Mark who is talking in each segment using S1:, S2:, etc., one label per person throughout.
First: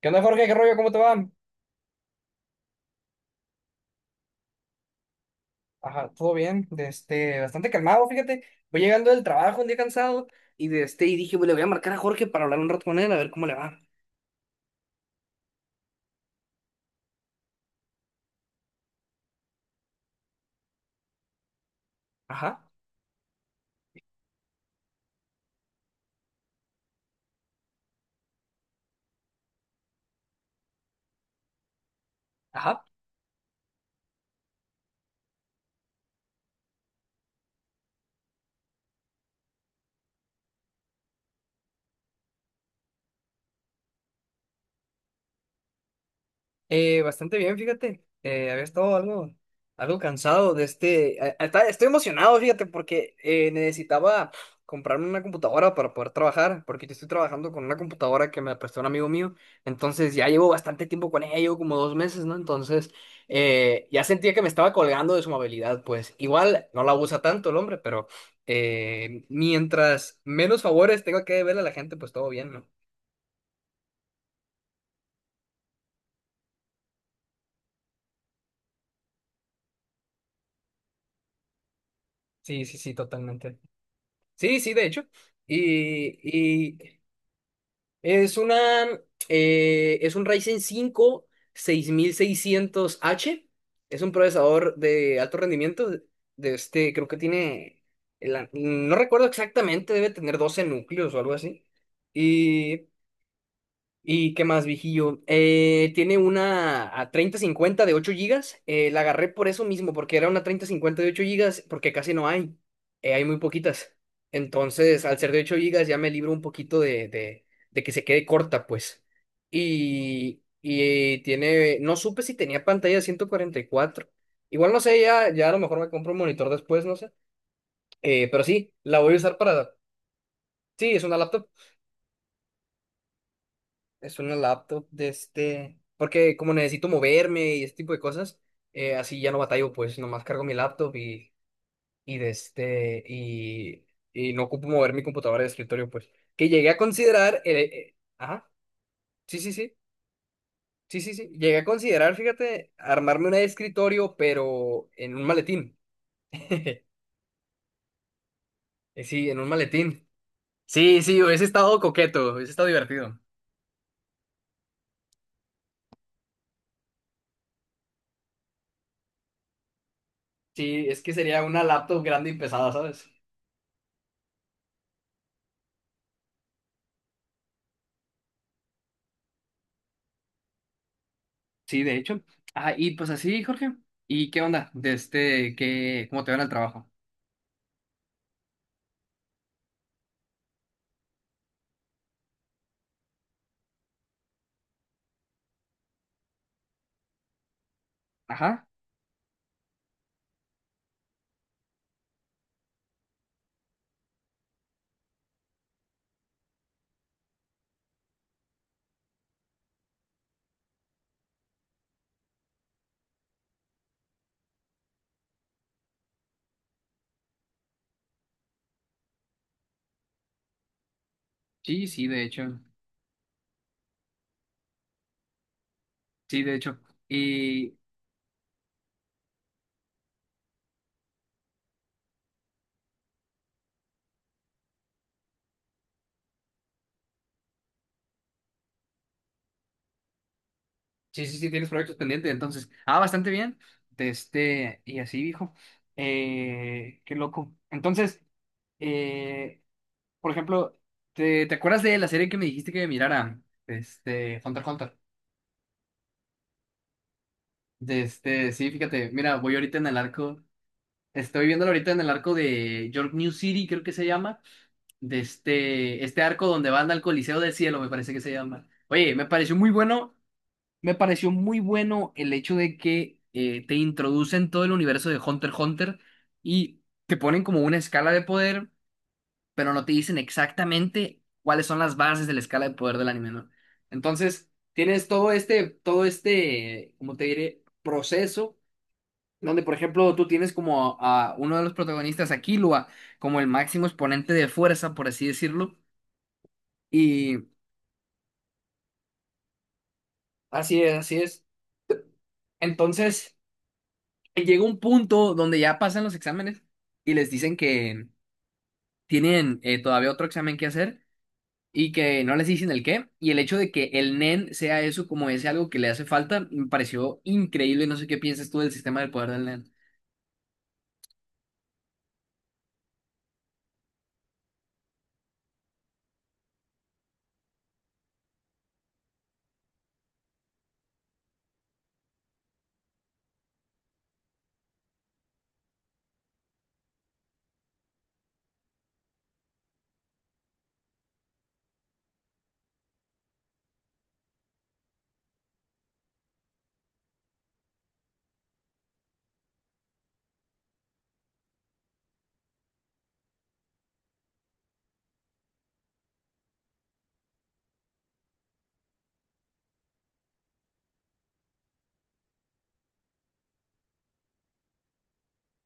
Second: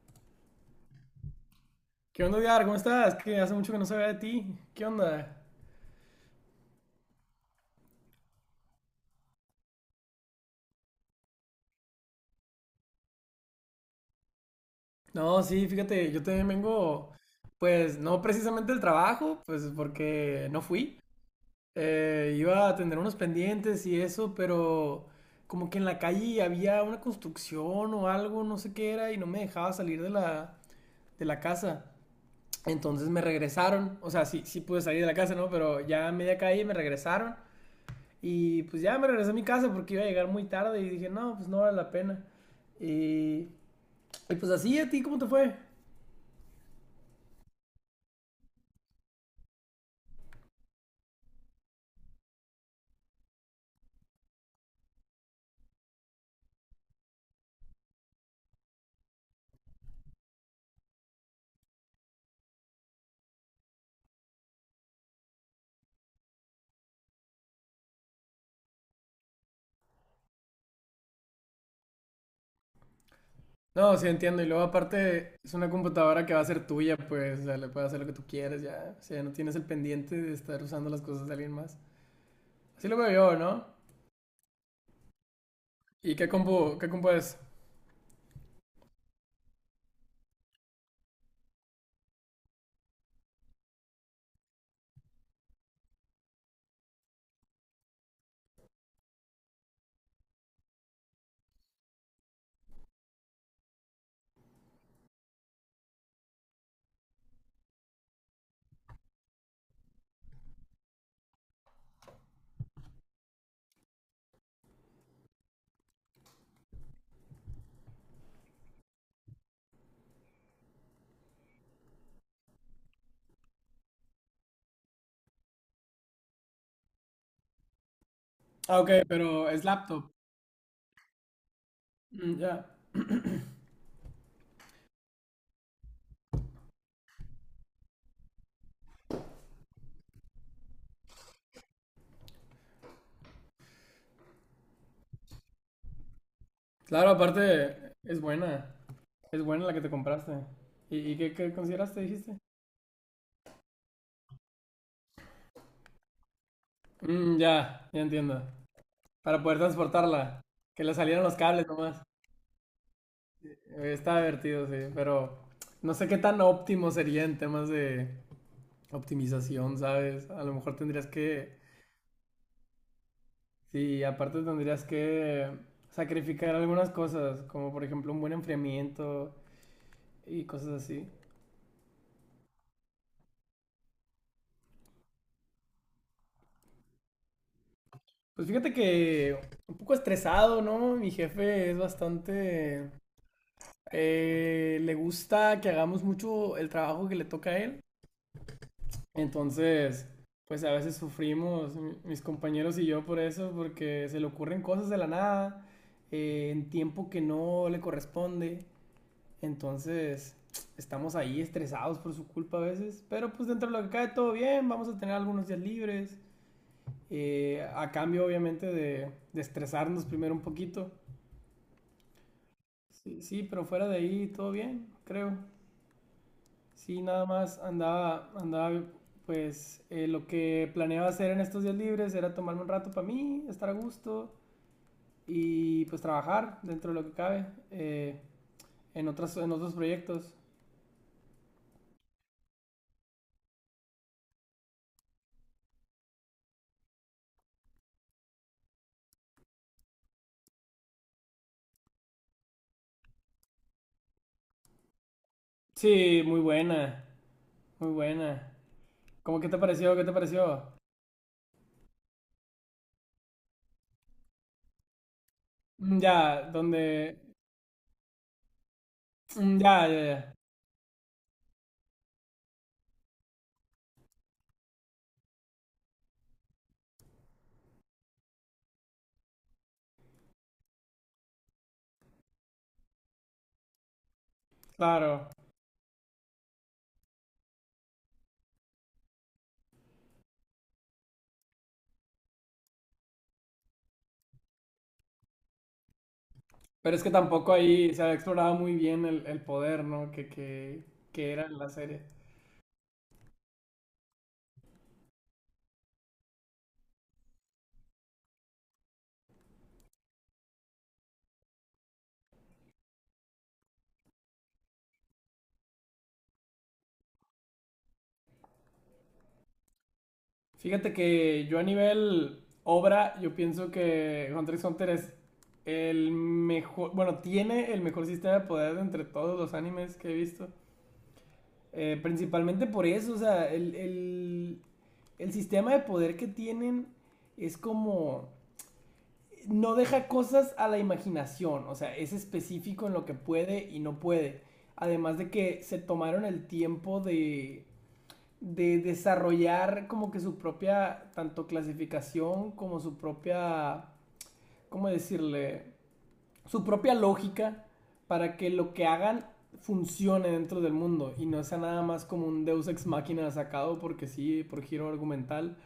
S1: ¿Qué onda, Jorge? ¿Qué rollo? ¿Cómo te va?
S2: ¿Qué onda, Edgar? ¿Cómo estás? Que hace mucho que no sabía de ti. ¿Qué onda?
S1: Ajá, todo bien, bastante calmado, fíjate. Voy llegando del trabajo un día cansado y dije, "Bueno, le voy a marcar a Jorge para hablar un rato con él, a ver cómo le va."
S2: No, sí, fíjate, yo también vengo, pues no precisamente del trabajo, pues porque no fui. Iba a
S1: Ajá,
S2: atender unos pendientes y eso, pero como que en la calle había una construcción o algo, no sé qué era, y no me dejaba salir de la casa.
S1: ajá.
S2: Entonces me regresaron, o sea, sí, sí pude salir de la casa, ¿no? Pero ya a media calle me regresaron. Y pues ya me regresé a mi casa porque iba a llegar muy tarde y dije, no, pues no vale la pena. Y, y pues así, ¿a ti cómo te fue?
S1: Bastante bien, fíjate. Había estado algo, algo cansado de este. A- Estoy emocionado, fíjate, porque necesitaba comprarme una computadora para poder trabajar, porque yo estoy trabajando con una computadora que me prestó un amigo mío. Entonces ya llevo bastante tiempo con ella, llevo como 2 meses, ¿no? Entonces ya sentía que me estaba colgando de su amabilidad, pues igual no la usa tanto el hombre, pero mientras menos favores tenga que deberle a la gente, pues todo bien, ¿no?
S2: No, sí entiendo. Y luego aparte es una computadora que va a ser tuya, pues, o sea, le puedes hacer lo que tú quieras, ya. O sea, no tienes el pendiente de estar usando las cosas de alguien más.
S1: Sí, sí,
S2: Así
S1: sí,
S2: lo veo yo,
S1: totalmente.
S2: ¿no?
S1: Sí, sí, de hecho. Y,
S2: ¿Y qué
S1: y
S2: compu es?
S1: es una, es un Ryzen 5 6600H. Es un procesador de alto rendimiento. Creo que tiene, no recuerdo exactamente, debe tener 12 núcleos o algo así. Y ¿Y qué más, viejillo? Tiene una a 3050 de 8 gigas. La agarré por eso mismo, porque era una 3050 de 8 gigas, porque casi no hay. Hay muy poquitas. Entonces, al ser de 8 gigas, ya me libro un poquito de que se quede corta, pues. Y tiene. No supe si tenía pantalla de 144. Igual no sé, ya, ya a lo mejor me compro un monitor después, no sé. Pero sí,
S2: Ah, ok,
S1: la voy a usar
S2: pero es
S1: para.
S2: laptop.
S1: Sí, es una laptop.
S2: Mm, ya.
S1: Es una laptop porque como necesito moverme y este tipo de cosas, así ya no batallo, pues nomás cargo mi laptop y de este, y, y no ocupo mover mi computadora de escritorio, pues. Que llegué a
S2: Claro,
S1: considerar,
S2: aparte es
S1: ajá,
S2: buena.
S1: sí,
S2: Es
S1: sí,
S2: buena la
S1: sí,
S2: que te compraste.
S1: sí, sí,
S2: Y
S1: sí,
S2: qué, qué
S1: llegué a
S2: consideraste,
S1: considerar,
S2: dijiste?
S1: fíjate, armarme una de escritorio, pero en un maletín.
S2: Mm, ya, ya entiendo.
S1: Sí, en
S2: Para
S1: un
S2: poder
S1: maletín.
S2: transportarla. Que le
S1: Sí, sí,
S2: salieran los
S1: hubiese
S2: cables
S1: estado
S2: nomás.
S1: coqueto, hubiese estado divertido.
S2: Está divertido, sí, pero no sé qué tan óptimo sería en temas de optimización, ¿sabes? A lo mejor
S1: Sí, es
S2: tendrías
S1: que sería
S2: que,
S1: una laptop grande y pesada, ¿sabes?
S2: sí, aparte tendrías que sacrificar algunas cosas, como por ejemplo un buen enfriamiento y cosas así.
S1: Sí, de hecho. Ah, y pues así, Jorge. ¿Y qué onda? ¿Cómo te van al trabajo?
S2: Pues fíjate que un poco estresado, ¿no? Mi jefe es bastante... le gusta que hagamos mucho el trabajo que le toca a él.
S1: Ajá.
S2: Entonces, pues a veces sufrimos, mis compañeros y yo, por eso, porque se le ocurren cosas de la nada, en tiempo que no le corresponde. Entonces, estamos ahí estresados por su culpa a veces, pero pues dentro de lo que cae todo bien, vamos a tener algunos días libres, a cambio obviamente de estresarnos primero un poquito.
S1: Sí, sí, de hecho.
S2: Sí, sí, pero fuera de ahí todo bien, creo.
S1: Sí, de hecho.
S2: Sí, nada más
S1: Y
S2: andaba, pues lo que planeaba hacer en estos días libres era tomarme un rato para mí, estar a gusto y pues trabajar dentro de lo que cabe, eh, en otros proyectos.
S1: sí, sí, sí, tienes proyectos pendientes, entonces. Ah, bastante bien. Y así, dijo. Qué loco. Entonces, eh, por ejemplo, ¿te acuerdas de la serie que me dijiste que mirara? Hunter x Hunter.
S2: Sí, muy buena, muy
S1: De este,
S2: buena.
S1: sí, fíjate, mira,
S2: ¿Cómo qué
S1: voy
S2: te
S1: ahorita en
S2: pareció?
S1: el
S2: ¿Qué te
S1: arco.
S2: pareció?
S1: Estoy viéndolo ahorita en el arco de York New City, creo que se llama. de
S2: Mm,
S1: este, este arco
S2: ya,
S1: donde van al
S2: donde...
S1: Coliseo del Cielo, me parece que se llama. Oye,
S2: Mm, ya, ya, ya.
S1: me pareció muy bueno el hecho de que te introducen todo el universo de Hunter x Hunter y te ponen como una escala de poder, pero no te dicen exactamente cuáles son las bases de la escala de poder del anime, ¿no? Entonces, tienes
S2: Claro.
S1: todo este, como te diré, proceso. Donde, por ejemplo, tú tienes como a uno de los protagonistas, a Killua, como el máximo exponente de fuerza, por así decirlo,
S2: Pero es que
S1: y
S2: tampoco ahí se había explorado muy bien el poder, ¿no?
S1: así es, así
S2: Que
S1: es.
S2: era en la serie.
S1: Entonces, llega un punto donde ya pasan los exámenes y les dicen que tienen todavía otro examen que hacer y que no les dicen el qué. Y el hecho de que el NEN sea eso como ese algo que le hace falta, me pareció increíble. No sé qué piensas tú del sistema del poder del NEN.
S2: Fíjate que yo a nivel obra, yo pienso que Hunter x Hunter es el mejor, bueno, tiene el mejor sistema de poder entre todos los animes que he visto. Principalmente por eso, o sea, el sistema de poder que tienen es como, no deja cosas a la imaginación, o sea, es específico en lo que puede y no puede. Además de que se tomaron el tiempo de desarrollar como que su propia, tanto clasificación como su propia, ¿cómo decirle? Su propia lógica para que lo que hagan funcione dentro del mundo y no sea nada más como un Deus ex máquina sacado porque sí, por giro argumental.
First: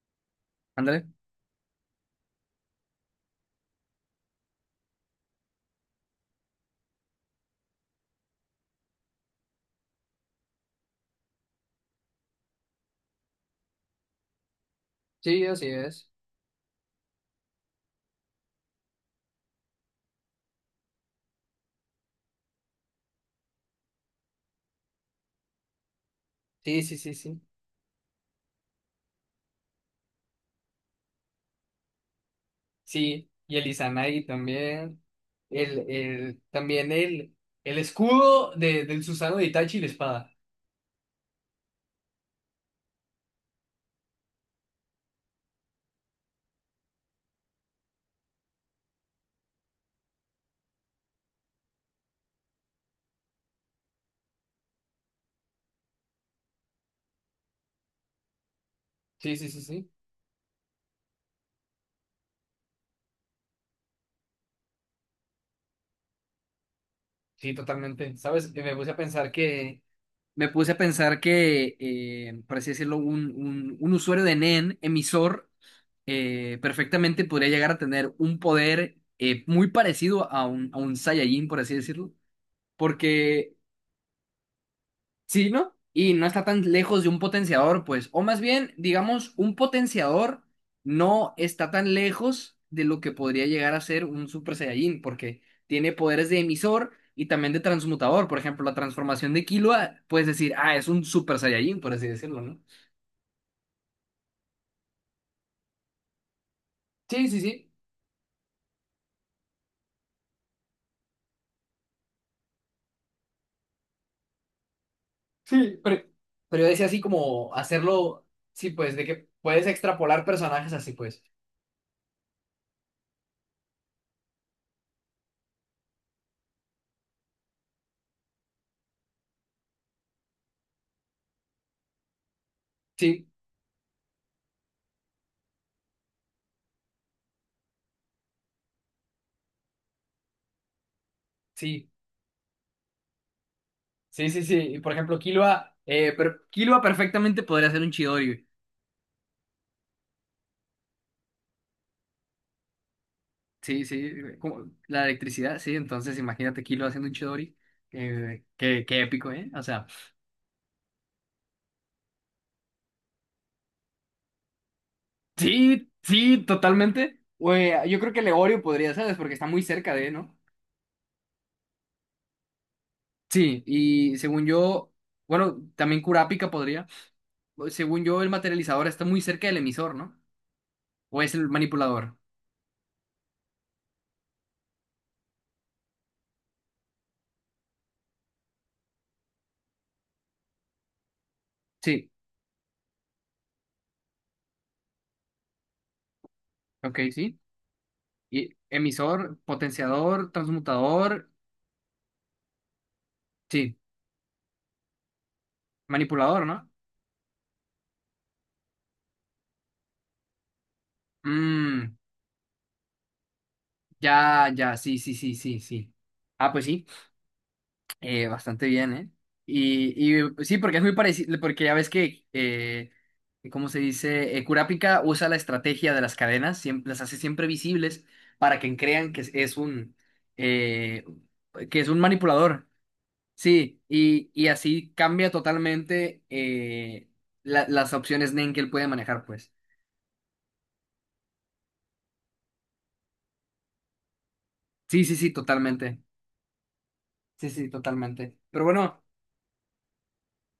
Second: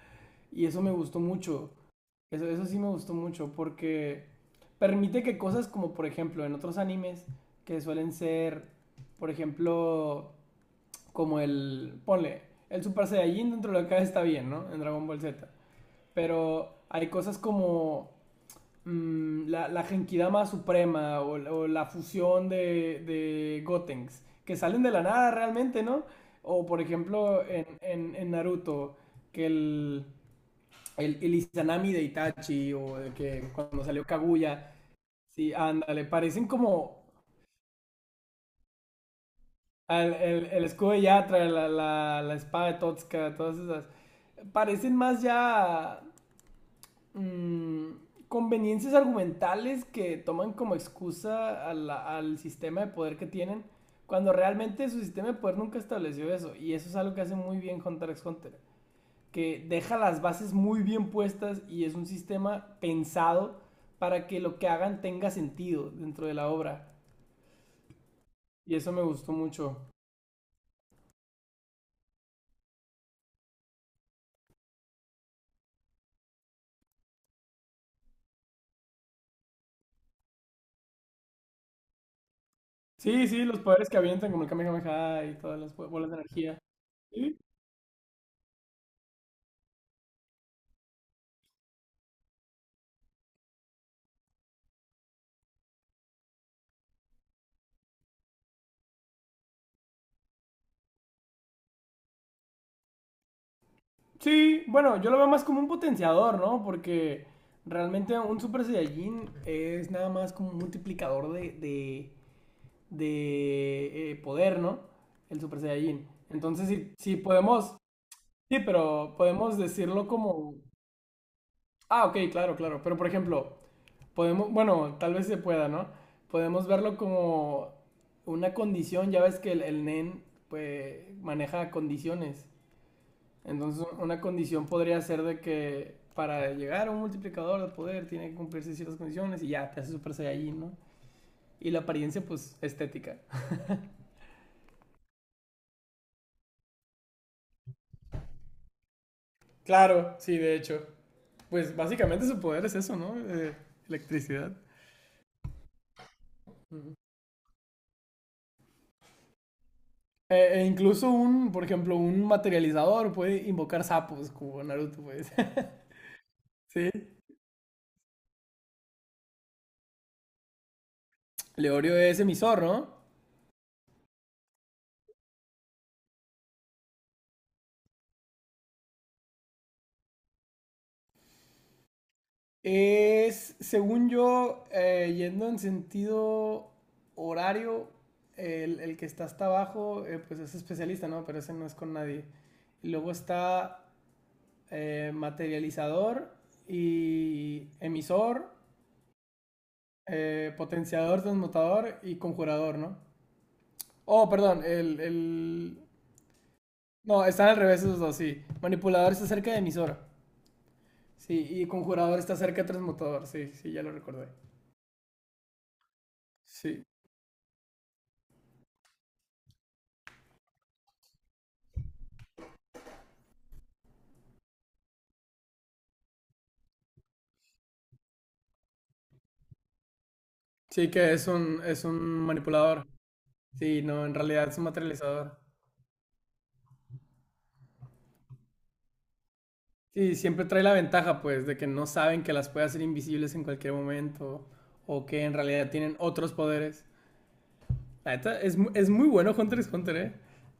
S2: Y eso me
S1: Ándale.
S2: gustó mucho. Eso sí me gustó mucho porque permite que cosas como por ejemplo en otros animes que suelen ser, por ejemplo, como el, ponle, el Super Saiyajin dentro de acá está bien, ¿no? En Dragon Ball
S1: Sí,
S2: Z.
S1: así es.
S2: Pero hay cosas como mm, la Genkidama Suprema o la fusión de Gotenks, que salen de la nada realmente, ¿no? O por
S1: Sí, sí, sí, sí.
S2: ejemplo en Naruto, que el Izanami de Itachi o de
S1: Sí,
S2: que
S1: y el
S2: cuando salió
S1: Izanagi
S2: Kaguya,
S1: también.
S2: sí,
S1: El,
S2: ándale,
S1: el,
S2: parecen
S1: también
S2: como
S1: el escudo del Susano de Itachi y la espada.
S2: el escudo de Yatra, la espada de Totska, todas esas. Parecen más ya mm, conveniencias argumentales que toman como excusa a al sistema de poder que tienen, cuando realmente su sistema de poder nunca estableció eso. Y eso es algo que hace muy bien Hunter x Hunter,
S1: Sí, sí, sí,
S2: que
S1: sí.
S2: deja las bases muy bien puestas y es un sistema pensado para que lo que hagan tenga sentido dentro de la obra.
S1: Sí, totalmente. ¿Sabes? Y
S2: Y eso me gustó mucho.
S1: me puse a pensar que, por así decirlo, un usuario de NEN, emisor, perfectamente podría llegar a tener un poder muy parecido a un Saiyajin, por así decirlo.
S2: Sí, sí,
S1: Porque
S2: los poderes que avientan, como el Kamehameha y
S1: Sí,
S2: todas las
S1: ¿no?
S2: bolas
S1: Y
S2: de
S1: no está
S2: energía.
S1: tan lejos de un
S2: Sí,
S1: potenciador, pues. O más bien, digamos, un potenciador no está tan lejos de lo que podría llegar a ser un Super Saiyajin, porque tiene poderes de emisor y también de transmutador. Por ejemplo, la transformación de Killua, puedes decir, ah, es un Super Saiyajin, por así decirlo, ¿no?
S2: sí, bueno, yo lo veo más como un potenciador, ¿no? Porque
S1: Sí, sí, sí.
S2: realmente un Super Saiyajin es nada más como un multiplicador de poder, ¿no? El Super
S1: Sí, pero
S2: Saiyajin.
S1: Pero
S2: Entonces,
S1: yo decía
S2: sí,
S1: así
S2: sí
S1: como
S2: podemos,
S1: hacerlo,
S2: sí,
S1: sí, pues, de
S2: pero
S1: que
S2: podemos
S1: puedes
S2: decirlo
S1: extrapolar
S2: como...
S1: personajes así, pues.
S2: Ah, ok, claro, claro. Pero, por ejemplo, podemos, bueno, tal vez se pueda, ¿no? Podemos verlo como una condición, ya ves que el NEN pues, maneja condiciones.
S1: Sí,
S2: Entonces, una condición podría ser de que para llegar a un multiplicador de poder tiene que cumplirse ciertas condiciones y ya, te hace Super Saiyajin, ¿no? Y la
S1: sí.
S2: apariencia, pues, estética.
S1: Sí, sí, sí. Por ejemplo, Killua, pero Killua perfectamente podría ser un Chidori, güey.
S2: Claro, sí, de hecho. Pues básicamente su poder es eso, ¿no?
S1: Sí, sí.
S2: Electricidad.
S1: Como la electricidad, sí. Entonces, imagínate Killua
S2: Uh-huh.
S1: haciendo un Chidori. Qué épico, ¿eh? O sea,
S2: E incluso un, por ejemplo, un materializador puede invocar sapos como Naruto, pues.
S1: sí, sí,
S2: Sí,
S1: totalmente. Güey, yo creo que Legorio podría, ¿sabes? Porque está muy cerca de, ¿no?
S2: Leorio es emisor, ¿no?
S1: Sí, y según yo, bueno, también Kurapika podría. Según yo, el materializador está muy cerca del emisor, ¿no? O es el manipulador.
S2: Es, según yo, yendo en sentido horario, el que está hasta abajo, pues es especialista, ¿no? Pero ese no es con
S1: Sí,
S2: nadie. Y luego está materializador
S1: ok, sí.
S2: y
S1: Y
S2: emisor,
S1: emisor, potenciador,
S2: potenciador,
S1: transmutador.
S2: transmutador y conjurador, ¿no?
S1: Sí.
S2: Oh, perdón, el...
S1: Manipulador, ¿no?
S2: No, están al revés esos dos, sí. Manipulador está cerca de emisor. Sí, y
S1: Mm,
S2: conjurador está cerca de transmutador, sí, sí, ya lo recordé.
S1: ya, ya, sí, sí, sí, sí, sí. Ah, pues
S2: Sí,
S1: sí, bastante bien, ¿eh? Y sí, porque es muy parecido, porque ya ves que, ¿cómo se dice? Kurapika usa la estrategia de las cadenas, siempre, las hace siempre visibles para que crean
S2: sí
S1: eh,
S2: que es
S1: que
S2: es
S1: es
S2: un
S1: un manipulador.
S2: manipulador.
S1: Sí,
S2: Sí, no, en
S1: y
S2: realidad es un
S1: así cambia
S2: materializador.
S1: totalmente las opciones Nen que él puede manejar, pues.
S2: Sí, siempre trae la ventaja, pues, de que no saben que las puede hacer invisibles en cualquier momento
S1: Sí,
S2: o
S1: sí,
S2: que
S1: sí,
S2: en realidad tienen
S1: totalmente.
S2: otros poderes.
S1: Sí, sí,
S2: La
S1: totalmente.
S2: neta, es,
S1: Pero
S2: es
S1: bueno.
S2: muy bueno Hunter x Hunter, ¿eh?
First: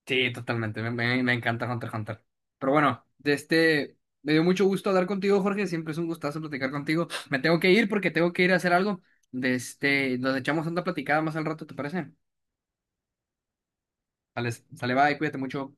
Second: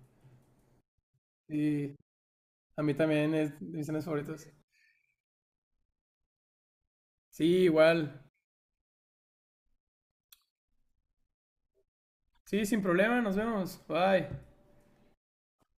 S1: Sí, totalmente. Me encanta Hunter x
S2: Sí,
S1: Hunter. Pero
S2: a mí
S1: bueno,
S2: también es de mis animes
S1: me dio
S2: favoritos.
S1: mucho gusto hablar contigo, Jorge. Siempre es un gustazo platicar contigo. Me tengo
S2: Sí,
S1: que ir porque
S2: igual.
S1: tengo que ir a hacer algo. Nos echamos una platicada más al rato, ¿te parece?
S2: Sí, sin problema, nos vemos. Bye.
S1: Sale, sale, bye, cuídate mucho.